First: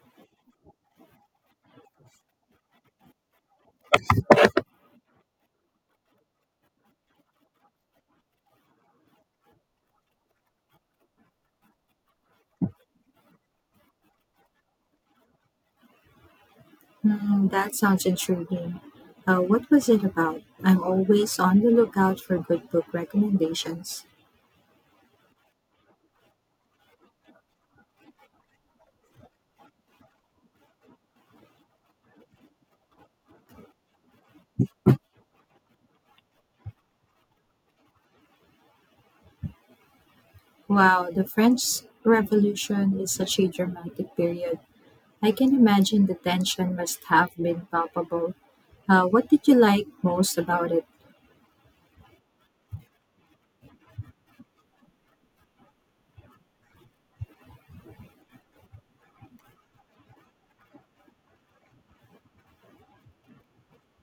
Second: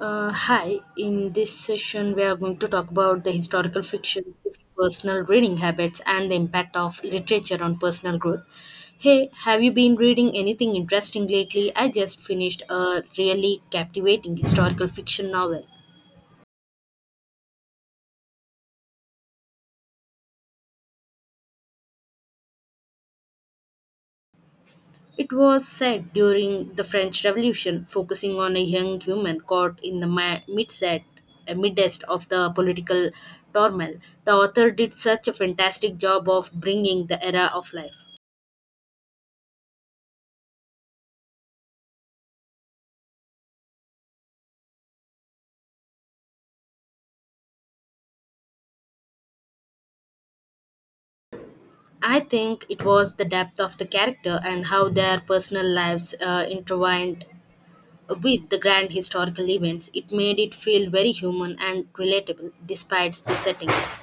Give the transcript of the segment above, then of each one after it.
Hi, in this session, we are going to talk about the historical fictions, personal reading habits, and the impact of literature on personal growth. Hey, have you been reading anything interesting lately? I just finished a really captivating historical fiction novel. Mm, that sounds intriguing. What was it about? I'm always on the lookout for good book recommendations. It was set during the French Revolution, focusing on a young human caught in the midset midst of the political turmoil. The author did such a fantastic job of bringing the era of life. Wow, the French Revolution is such a dramatic period. I can imagine the tension must have been palpable. What did you like most about it? I think it was the depth of the character and how their personal lives intertwined with the grand historical events. It made it feel very human and relatable despite the settings.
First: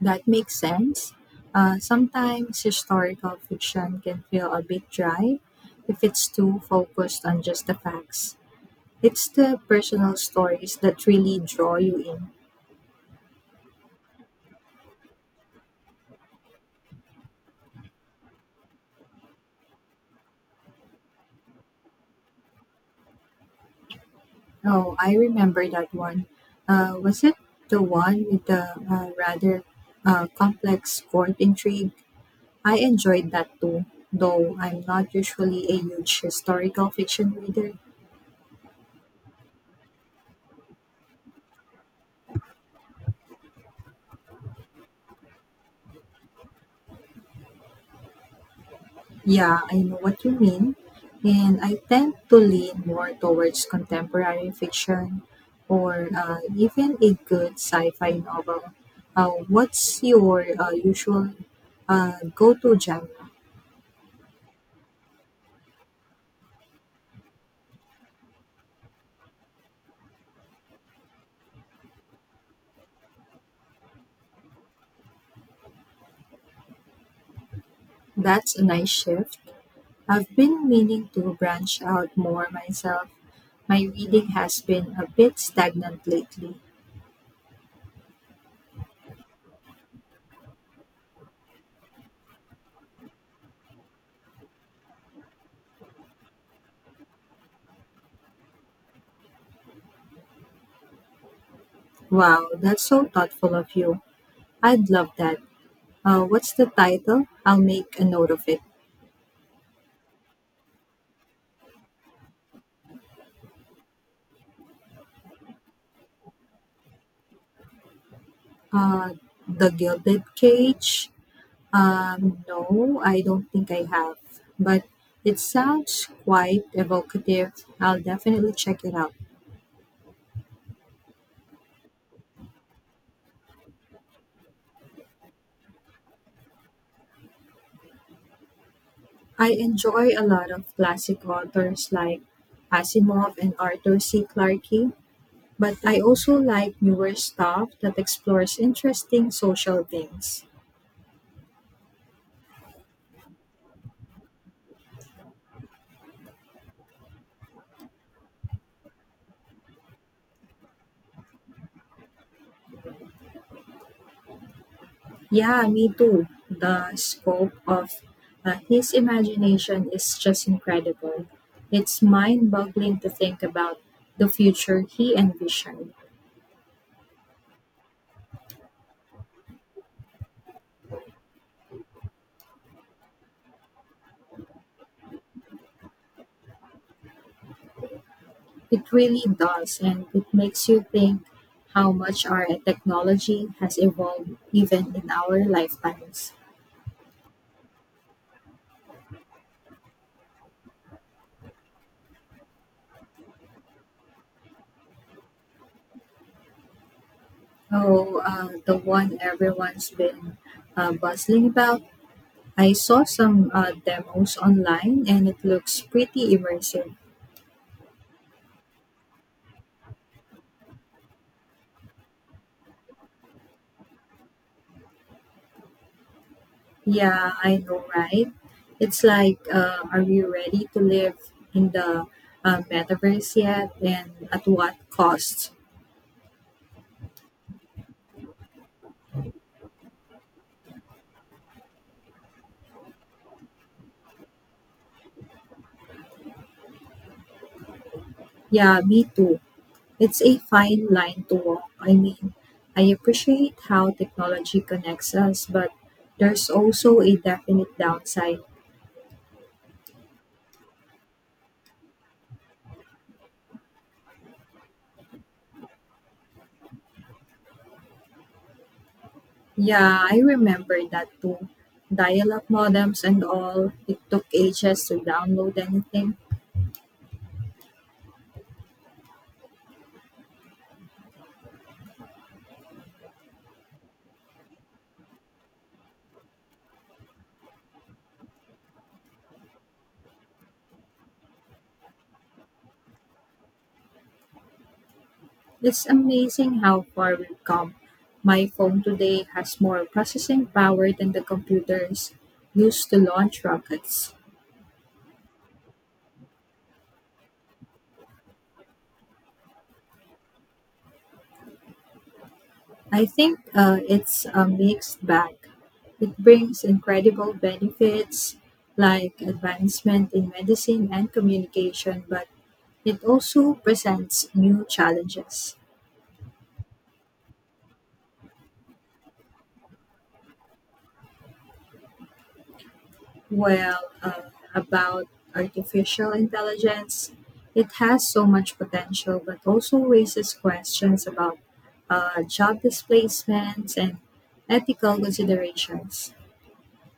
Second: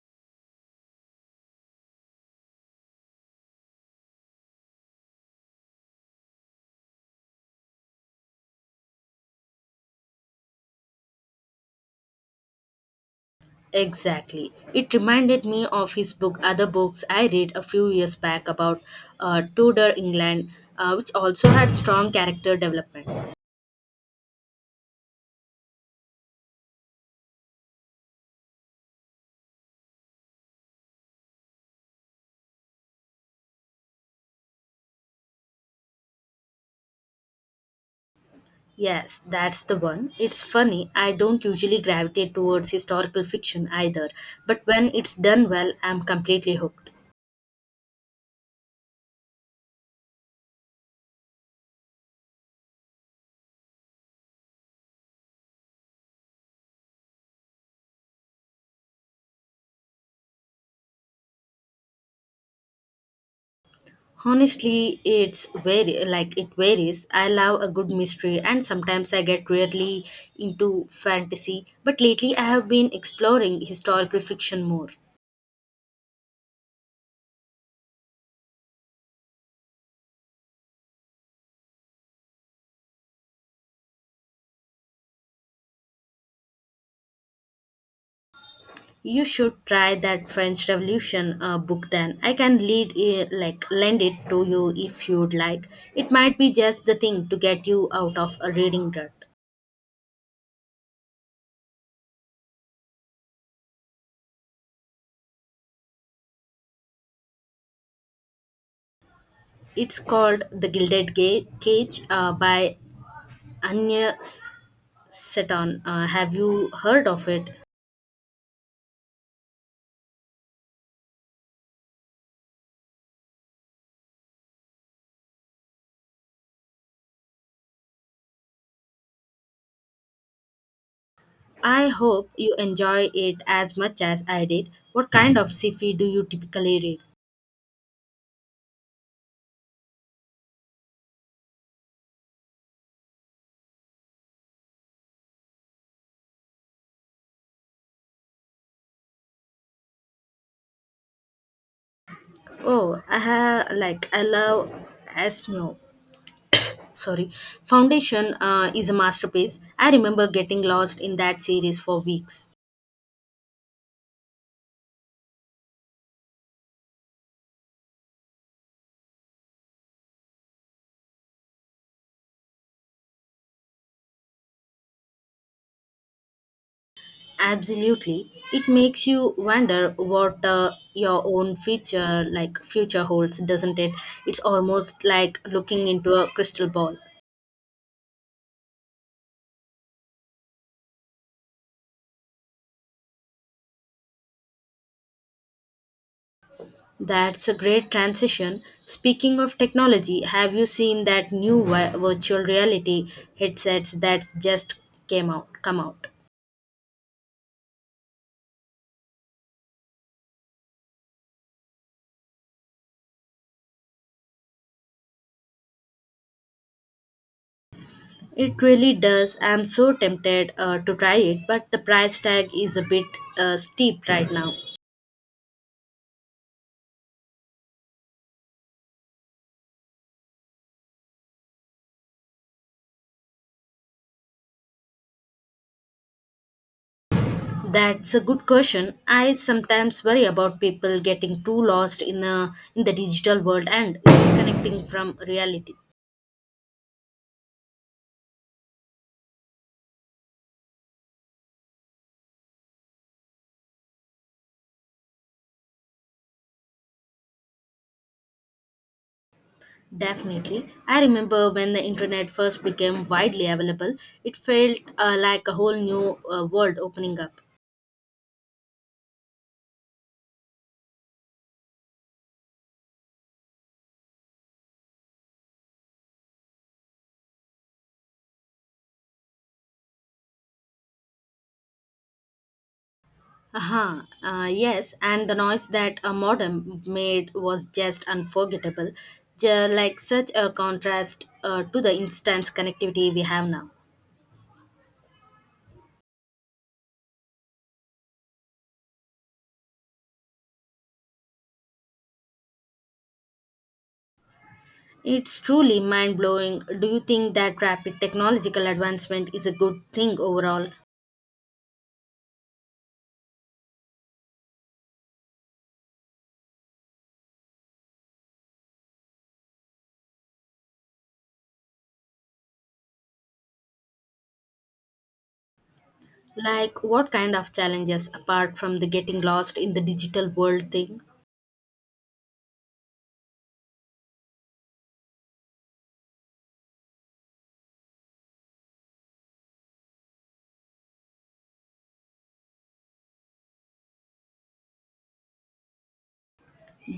That makes sense. Sometimes historical fiction can feel a bit dry if it's too focused on just the facts. It's the personal stories that really draw you in. Exactly. It reminded me of other books I read a few years back about Tudor England, which also had strong character development. Oh, I remember that one. Was it the one with the rather complex court intrigue? I enjoyed that too, though I'm not usually a huge historical fiction reader. Yes, that's the one. It's funny, I don't usually gravitate towards historical fiction either, but when it's done well, I'm completely hooked. Yeah, I know what you mean, and I tend to lean more towards contemporary fiction or even a good sci-fi novel. What's your usual go-to genre? Honestly, it's very like it varies. I love a good mystery and sometimes I get really into fantasy, but lately I have been exploring historical fiction more. That's a nice shift. I've been meaning to branch out more myself. My reading has been a bit stagnant lately. You should try that French Revolution book then. I can lead it, like lend it to you if you'd like. It might be just the thing to get you out of a reading rut. Wow, that's so thoughtful of you. I'd love that. What's the title? I'll make a note of it. It's called The Gilded Cage by Anya S- Seton. Have you heard of it? Uh, The Gilded Cage? No, I don't think I have. But it sounds quite evocative. I'll definitely check it out. I hope you enjoy it as much as I did. What kind of sci-fi do you typically read? I enjoy a lot of classic authors like Asimov and Arthur C. Clarke. But I also like newer stuff that explores interesting social themes. Oh, I have like I love Asmo. Sorry, Foundation is a masterpiece. I remember getting lost in that series for weeks. Yeah, me too. The scope of his imagination is just incredible. It's mind boggling to think about the future he envisioned. Absolutely, it makes you wonder what your own future like future holds, doesn't it? It's almost like looking into a crystal ball. It really does, and it makes you think how much our technology has evolved even in our lifetimes. That's a great transition. Speaking of technology, have you seen that new virtual reality headsets that's just came out come out? Oh, the one everyone's been bustling about. I saw some demos online and it looks pretty immersive. It really does. I'm so tempted to try it, but the price tag is a bit steep right now. Yeah, I know, right? It's like, are we ready to live in the metaverse yet and at what cost? That's a good question. I sometimes worry about people getting too lost in the digital world and disconnecting from reality. Yeah, me too. It's a fine line to walk. I mean, I appreciate how technology connects us, but there's also a definite downside. Definitely. I remember when the internet first became widely available, it felt like a whole new world opening up. Yeah, I remember that too. Dial-up modems and all. It took ages to download anything. Aha, yes, and the noise that a modem made was just unforgettable, like such a contrast to the instant connectivity we have now. It's amazing how far we've come. My phone today has more processing power than the computers used to launch rockets. It's truly mind blowing. Do you think that rapid technological advancement is a good thing overall? I think it's a mixed bag. It brings incredible benefits like advancement in medicine and communication, but it also presents new challenges. Like, what kind of challenges apart from the getting lost in the digital world thing? Well, about artificial intelligence, it has so much potential, but also raises questions about job displacements and ethical considerations.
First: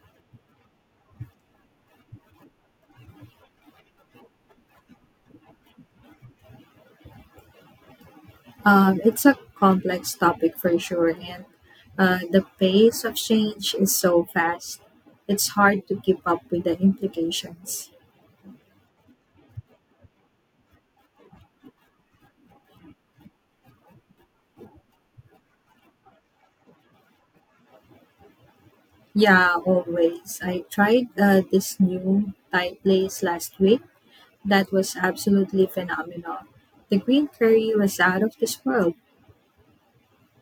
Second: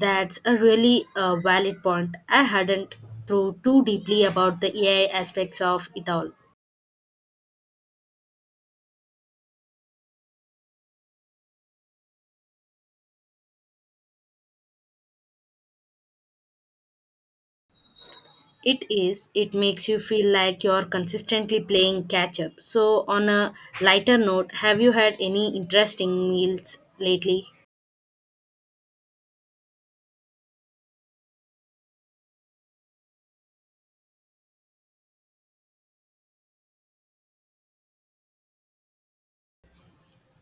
That's a really valid point. I hadn't thought too deeply about the AI aspects of it all. It's a complex topic for sure, and the pace of change is so fast, it's hard to keep up with the implications. It is, it makes you feel like you're consistently playing catch up. So, on a lighter note, have you had any interesting meals lately? Yeah, always. I tried this new Thai place last week. That was absolutely phenomenal. The green curry was out of this world.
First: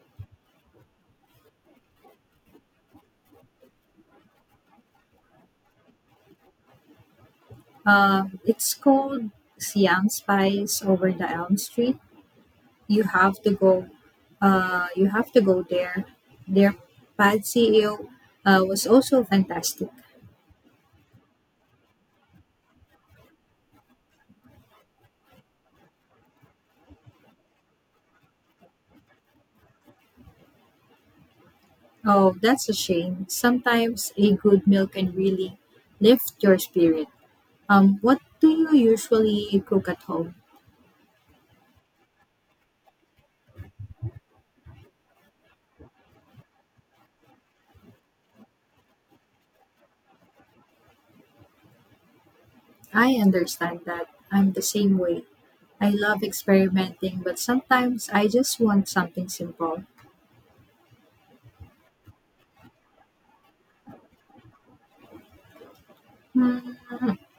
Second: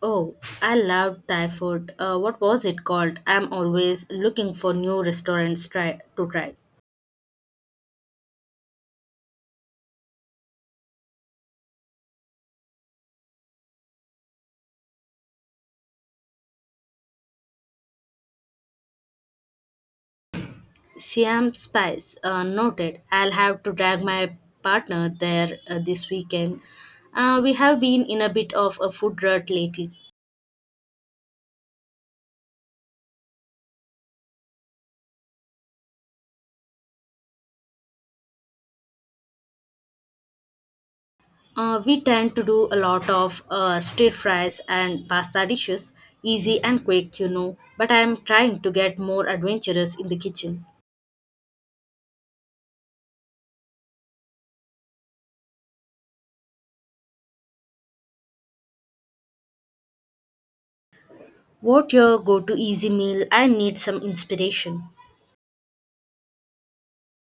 Oh, I loved Thai food. What was it called? I'm always looking for new to try. It's called Siam Spice over the Elm Street. You have to go. You have to go there. Their pad see ew was also fantastic. Siam Spice noted. I'll have to drag my partner there this weekend. We have been in a bit of a food rut lately. Oh, that's a shame. Sometimes a good meal can really lift your spirit. What do you usually cook at home? We tend to do a lot of stir fries and pasta dishes, easy and quick, you know. But I am trying to get more adventurous in the kitchen. I understand that. I'm the same way. I love experimenting, but sometimes I just want something simple. What your go-to easy meal? I need some inspiration.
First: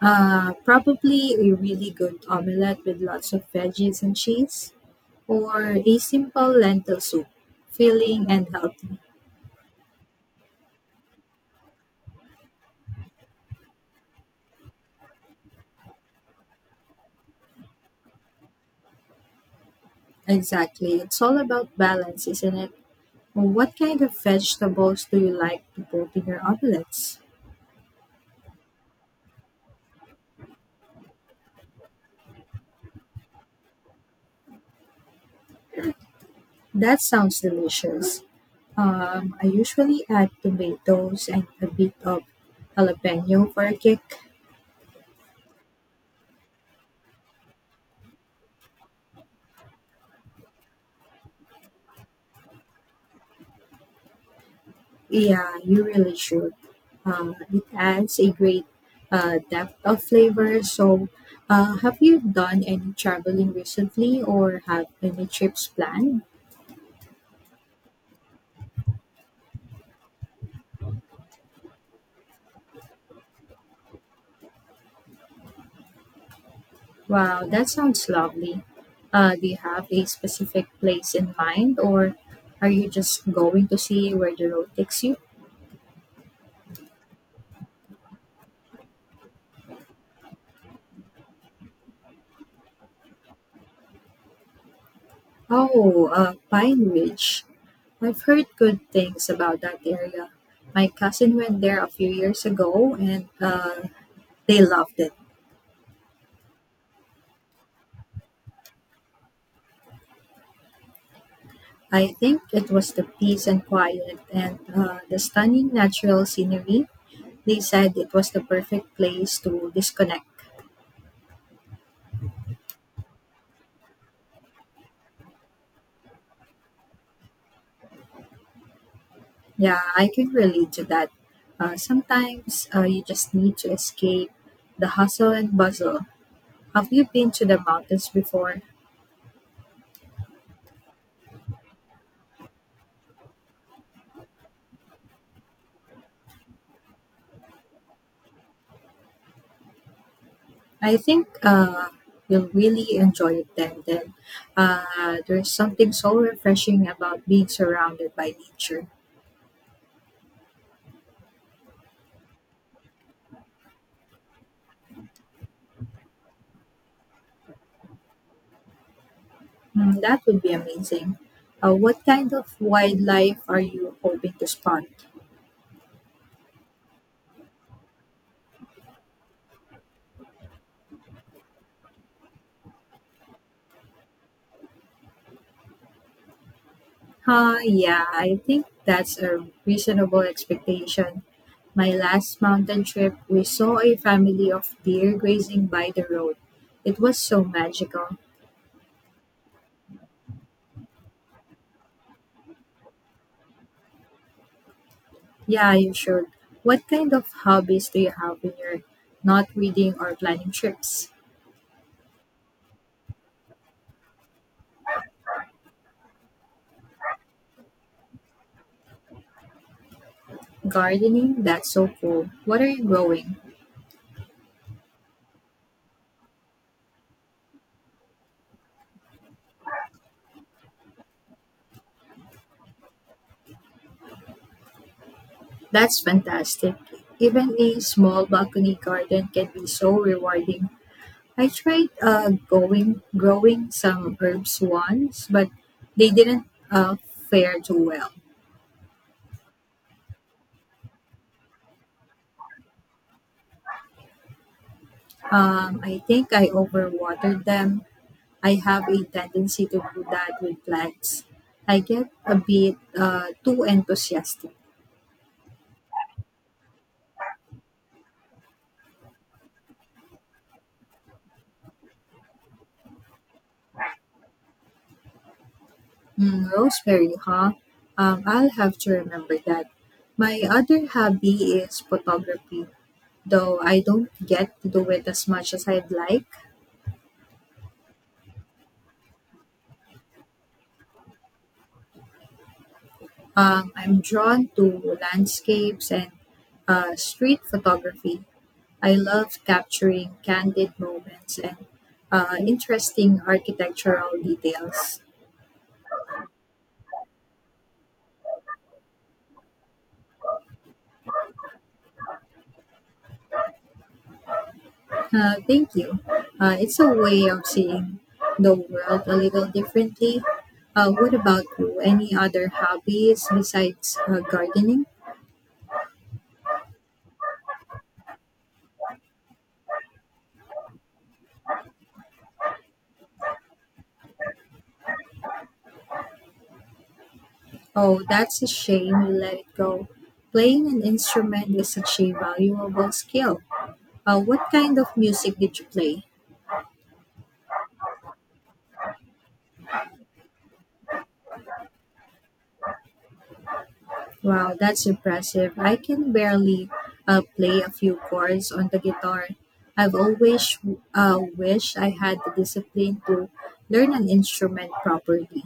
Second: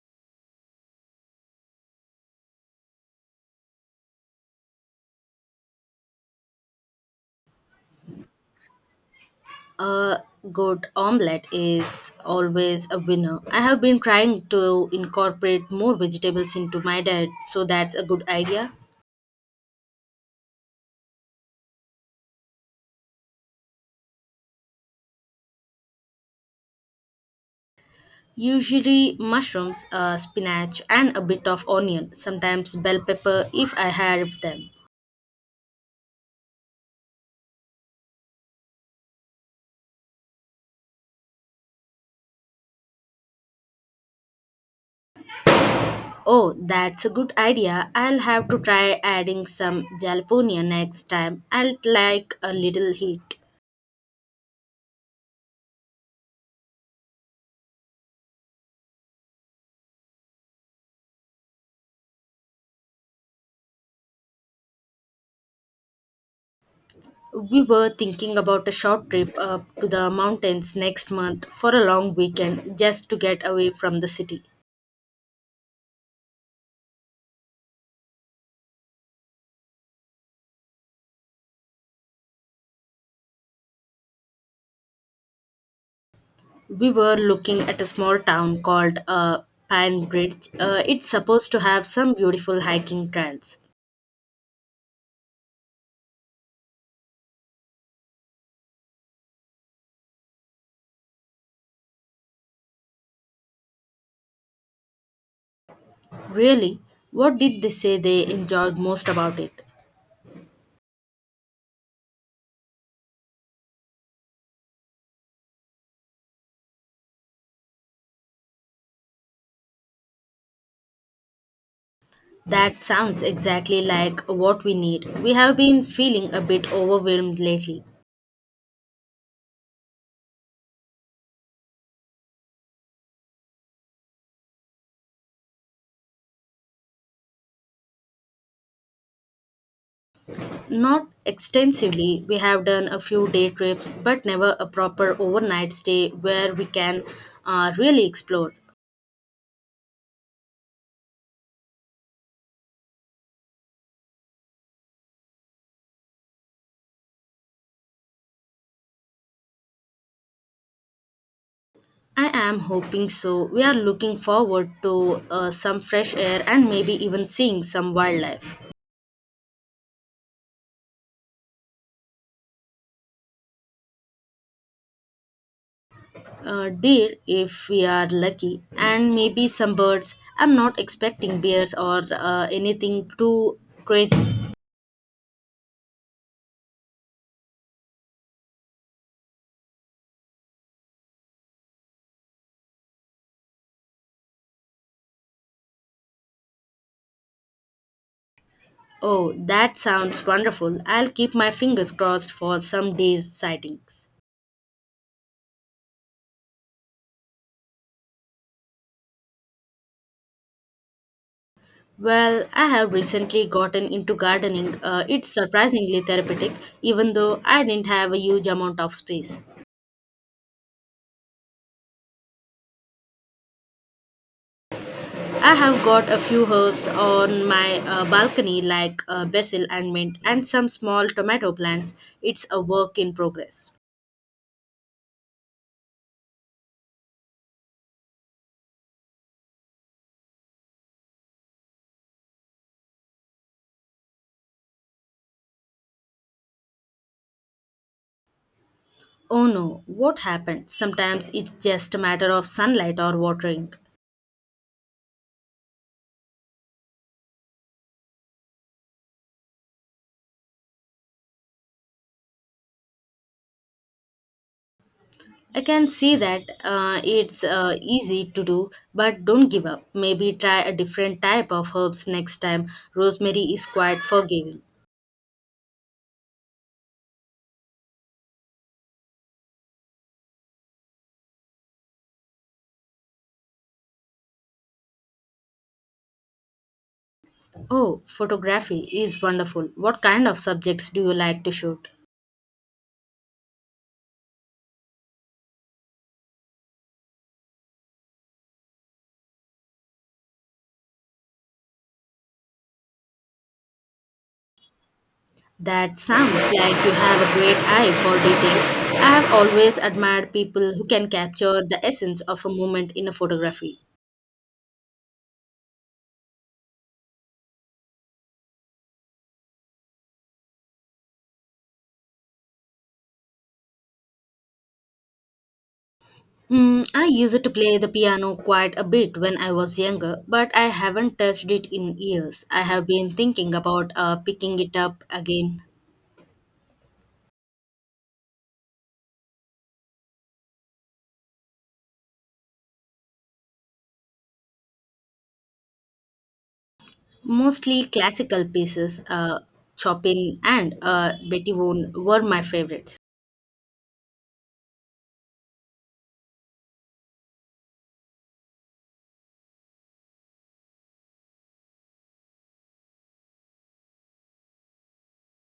Probably a really good omelette with lots of veggies and cheese, or a simple lentil soup, filling and healthy. A good omelette is always a winner. I have been trying to incorporate more vegetables into my diet, so that's a good idea. Exactly. It's all about balance, isn't it? What kind of vegetables do you like to put in your omelettes? Usually, mushrooms, spinach, and a bit of onion, sometimes bell pepper if I have them. That sounds delicious. I usually add tomatoes and a bit of jalapeno for a kick. Oh, that's a good idea. I'll have to try adding some jalapeno next time. I'll like a little heat. Yeah, you really should. It adds a great depth of flavor. So, have you done any traveling recently or have any trips planned? We were thinking about a short trip up to the mountains next month for a long weekend just to get away from the city. Wow, that sounds lovely. Do you have a specific place in mind or are you just going to see where the road takes you? We were looking at a small town called Panbridge. It's supposed to have some beautiful hiking trails. Oh, Pine Ridge. I've heard good things about that area. My cousin went there a few years ago and they loved it. Really? What did they say they enjoyed most about it? I think it was the peace and quiet and the stunning natural scenery. They said it was the perfect place to disconnect. That sounds exactly like what we need. We have been feeling a bit overwhelmed lately. Yeah, I can relate to that. Sometimes you just need to escape the hustle and bustle. Have you been to the mountains before? Not extensively. We have done a few day trips, but never a proper overnight stay where we can really explore. I think you'll really enjoy it then. Uh, there's something so refreshing about being surrounded by nature. I am hoping so. We are looking forward to some fresh air and maybe even seeing some wildlife. Mm, that would be amazing. What kind of wildlife are you hoping to spot? Deer, if we are lucky, and maybe some birds. I'm not expecting bears or anything too crazy. Yeah, I think that's a reasonable expectation. My last mountain trip, we saw a family of deer grazing by the road. It was so magical. Oh, that sounds wonderful. I'll keep my fingers crossed for some deer sightings. Yeah, you should. What kind of hobbies do you have when you're not reading or planning trips? Well, I have recently gotten into gardening. It's surprisingly therapeutic, even though I didn't have a huge amount of space. Gardening? That's so cool. What are you growing? I have got a few herbs on my balcony, like basil and mint, and some small tomato plants. It's a work in progress. That's fantastic. Even a small balcony garden can be so rewarding. I tried going growing some herbs once, but they didn't uh, fare too well. Oh no, what happened? Sometimes it's just a matter of sunlight or watering. I think I overwatered them. I have a tendency to do that with plants. I get a bit too enthusiastic. I can see that it's easy to do, but don't give up. Maybe try a different type of herbs next time. Rosemary is quite forgiving. Mm, rosemary, huh? I'll have to remember that. My other hobby is photography, though I don't get to do it as much as I'd like. Oh, photography is wonderful. What kind of subjects do you like to shoot? I'm drawn to landscapes and street photography. I love capturing candid moments and interesting architectural details. That sounds like you have a great eye for detail. I have always admired people who can capture the essence of a moment in a photography. Thank you. It's a way of seeing the world a little differently. What about you? Any other hobbies besides gardening? Mm, I used to play the piano quite a bit when I was younger, but I haven't touched it in years. I have been thinking about picking it up again. Oh, that's a shame. You let it go. Playing an instrument is such a valuable skill. What kind of music did you play? Mostly classical pieces, Chopin and Beethoven were my favorites. Wow, that's impressive. I can barely play a few chords on the guitar. I've always wished I had the discipline to learn an instrument properly.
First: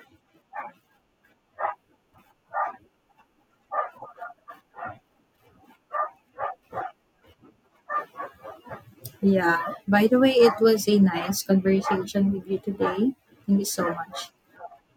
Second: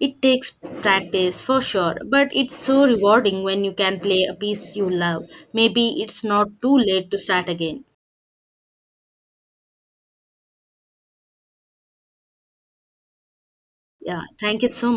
It takes practice for sure, but it's so rewarding when you can play a piece you love. Maybe it's not too late to start again. Yeah. By the way, it was a nice conversation with you today. Thank you so Yeah, much. thank you so